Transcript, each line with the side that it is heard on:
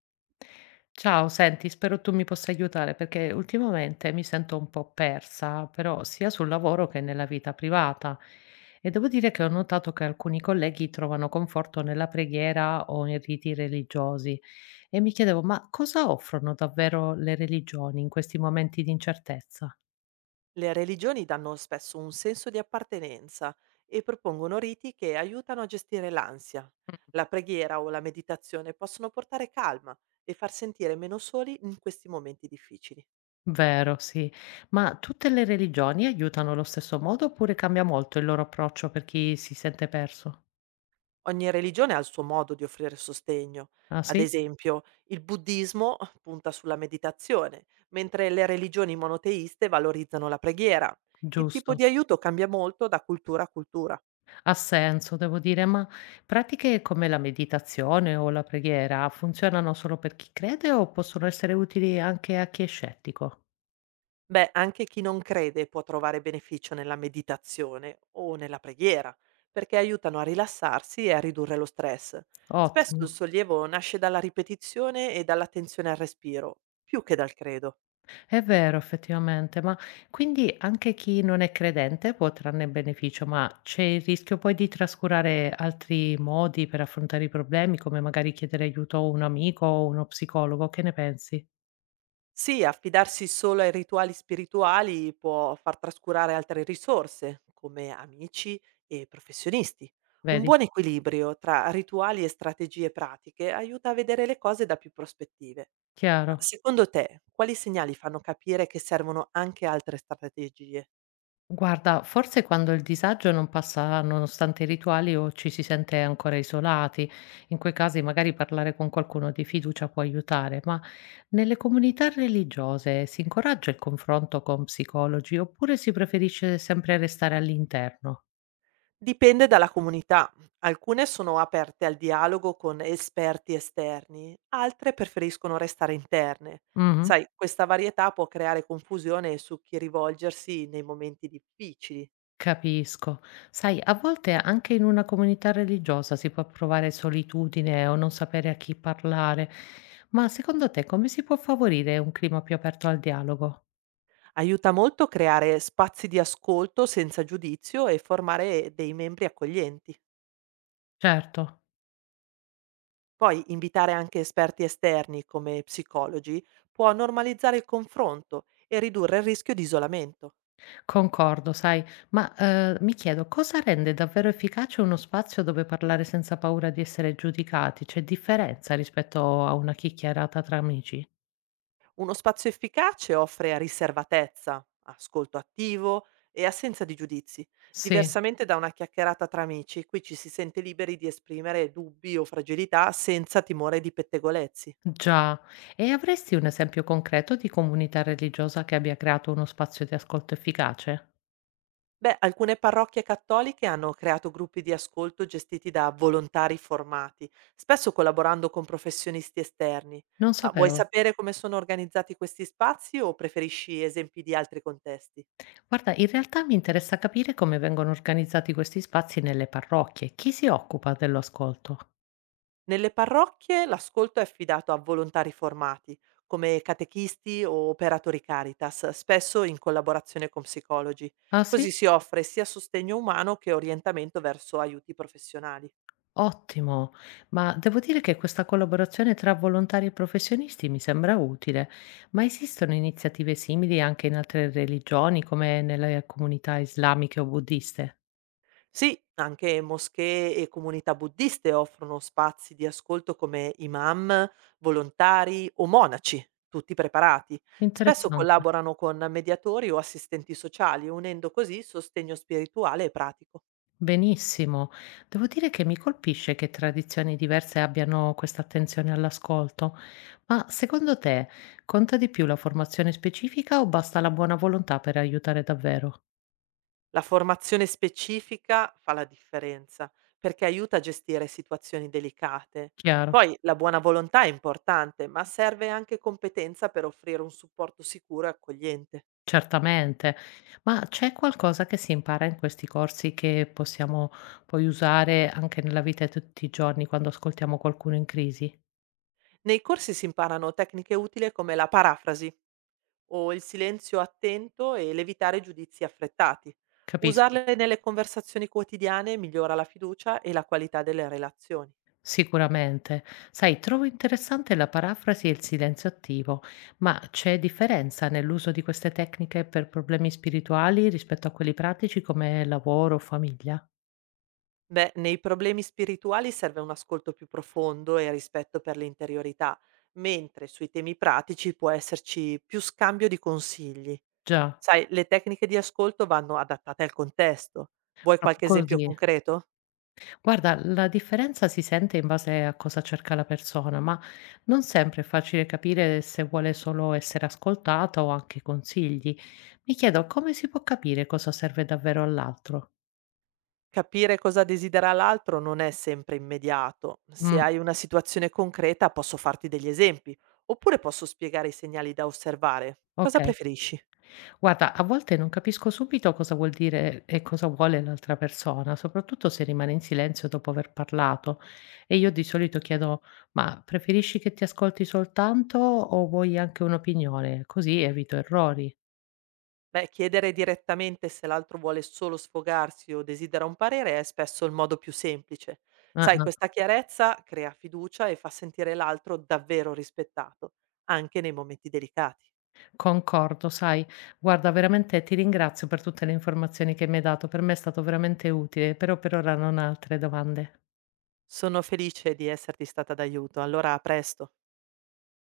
left: Ciao, senti, spero tu mi possa aiutare perché ultimamente mi sento un po' persa, però sia sul lavoro che nella vita privata. E devo dire che ho notato che alcuni colleghi trovano conforto nella preghiera o in riti religiosi. E mi chiedevo, ma cosa offrono davvero le religioni in questi momenti di incertezza?
right: Le religioni danno spesso un senso di appartenenza e propongono riti che aiutano a gestire l'ansia. La preghiera o la meditazione possono portare calma e far sentire meno soli in questi momenti difficili.
left: Vero, sì. Ma tutte le religioni aiutano allo stesso modo oppure cambia molto il loro approccio per chi si sente perso?
right: Ogni religione ha il suo modo di offrire sostegno.
left: Ah
right: Ad
left: sì?
right: esempio, il buddismo punta sulla meditazione, mentre le religioni monoteiste valorizzano la preghiera. Il tipo
left: Giusto.
right: di aiuto cambia molto da cultura a cultura.
left: Ha senso, devo dire, ma pratiche come la meditazione o la preghiera funzionano solo per chi crede o possono essere utili anche a chi è scettico?
right: Beh, anche chi non crede può trovare beneficio nella meditazione o nella preghiera, perché aiutano a rilassarsi e a ridurre lo stress. Spesso
left: Ottimo,
right: il sollievo nasce dalla ripetizione e dall'attenzione al respiro, più che dal credo.
left: è vero effettivamente, ma quindi anche chi non è credente può trarne beneficio, ma c'è il rischio poi di trascurare altri modi per affrontare i problemi, come magari chiedere aiuto a un amico o uno psicologo, che ne pensi?
right: Sì, affidarsi solo ai rituali spirituali può far trascurare altre risorse, come amici e professionisti. Un
left: Vedi?
right: buon equilibrio tra rituali e strategie pratiche aiuta a vedere le cose da più prospettive. Ma
left: Chiaro.
right: secondo te, quali segnali fanno capire che servono anche altre strategie?
left: Guarda, forse quando il disagio non passa nonostante i rituali o ci si sente ancora isolati, in quei casi magari parlare con qualcuno di fiducia può aiutare, ma nelle comunità religiose si incoraggia il confronto con psicologi oppure si preferisce sempre restare all'interno?
right: Dipende dalla comunità. Alcune sono aperte al dialogo con esperti esterni, altre preferiscono restare interne.
left: Mhm,
right: Sai, questa varietà può creare confusione su chi rivolgersi nei momenti difficili.
left: capisco. Sai, a volte anche in una comunità religiosa si può provare solitudine o non sapere a chi parlare, ma secondo te come si può favorire un clima più aperto al dialogo?
right: Aiuta molto creare spazi di ascolto senza giudizio e formare dei membri accoglienti.
left: Certo.
right: Poi invitare anche esperti esterni come psicologi può normalizzare il confronto e ridurre il rischio di isolamento.
left: Concordo, sai, ma mi chiedo cosa rende davvero efficace uno spazio dove parlare senza paura di essere giudicati? C'è differenza rispetto a una chiacchierata tra amici?
right: Uno spazio efficace offre riservatezza, ascolto attivo e assenza di giudizi.
left: Sì,
right: Diversamente da una chiacchierata tra amici, qui ci si sente liberi di esprimere dubbi o fragilità senza timore di pettegolezzi.
left: già. E avresti un esempio concreto di comunità religiosa che abbia creato uno spazio di ascolto efficace?
right: Beh, alcune parrocchie cattoliche hanno creato gruppi di ascolto gestiti da volontari formati, spesso collaborando con professionisti esterni.
left: Non
right: Ma vuoi
left: sapevo.
right: sapere come sono organizzati questi spazi o preferisci esempi di altri contesti?
left: Guarda, in realtà mi interessa capire come vengono organizzati questi spazi nelle parrocchie. Chi si occupa dell'ascolto?
right: Nelle parrocchie l'ascolto è affidato a volontari formati, come catechisti o operatori Caritas, spesso in collaborazione con psicologi.
left: Ah
right: Così
left: sì?
right: si offre sia sostegno umano che orientamento verso aiuti professionali.
left: Ottimo, ma devo dire che questa collaborazione tra volontari e professionisti mi sembra utile, ma esistono iniziative simili anche in altre religioni, come nelle comunità islamiche o buddiste?
right: Sì, anche moschee e comunità buddiste offrono spazi di ascolto come imam, volontari o monaci, tutti preparati. Spesso
left: Interessante.
right: collaborano con mediatori o assistenti sociali, unendo così sostegno spirituale e pratico.
left: Benissimo. Devo dire che mi colpisce che tradizioni diverse abbiano questa attenzione all'ascolto, ma secondo te conta di più la formazione specifica o basta la buona volontà per aiutare davvero?
right: La formazione specifica fa la differenza perché aiuta a gestire situazioni delicate.
left: Chiaro.
right: Poi la buona volontà è importante, ma serve anche competenza per offrire un supporto sicuro e accogliente.
left: Certamente. Ma c'è qualcosa che si impara in questi corsi che possiamo poi usare anche nella vita di tutti i giorni quando ascoltiamo qualcuno in crisi?
right: Nei corsi si imparano tecniche utili come la parafrasi o il silenzio attento e l'evitare giudizi affrettati.
left: Capisco.
right: Usarle nelle conversazioni quotidiane migliora la fiducia e la qualità delle relazioni.
left: Sicuramente. Sai, trovo interessante la parafrasi e il silenzio attivo, ma c'è differenza nell'uso di queste tecniche per problemi spirituali rispetto a quelli pratici come lavoro o famiglia?
right: Beh, nei problemi spirituali serve un ascolto più profondo e rispetto per l'interiorità, mentre sui temi pratici può esserci più scambio di consigli.
left: Già,
right: Sai, le tecniche di ascolto vanno adattate al contesto. Vuoi
left: proprio
right: qualche esempio
left: così.
right: concreto?
left: Guarda, la differenza si sente in base a cosa cerca la persona, ma non sempre è facile capire se vuole solo essere ascoltata o anche consigli. Mi chiedo come si può capire cosa serve davvero all'altro.
right: Capire cosa desidera l'altro non è sempre immediato. Se
left: Mm,
right: hai una situazione concreta posso farti degli esempi, oppure posso spiegare i segnali da osservare. Cosa
left: ok,
right: preferisci?
left: guarda, a volte non capisco subito cosa vuol dire e cosa vuole l'altra persona, soprattutto se rimane in silenzio dopo aver parlato. E io di solito chiedo, ma preferisci che ti ascolti soltanto o vuoi anche un'opinione? Così evito errori.
right: Beh, chiedere direttamente se l'altro vuole solo sfogarsi o desidera un parere è spesso il modo più semplice.
left: Ah,
right: Sai,
left: ah.
right: questa chiarezza crea fiducia e fa sentire l'altro davvero rispettato, anche nei momenti delicati.
left: Concordo, sai, guarda veramente ti ringrazio per tutte le informazioni che mi hai dato, per me è stato veramente utile, però per ora non ho altre domande.
right: Sono felice di esserti stata d'aiuto, allora a presto.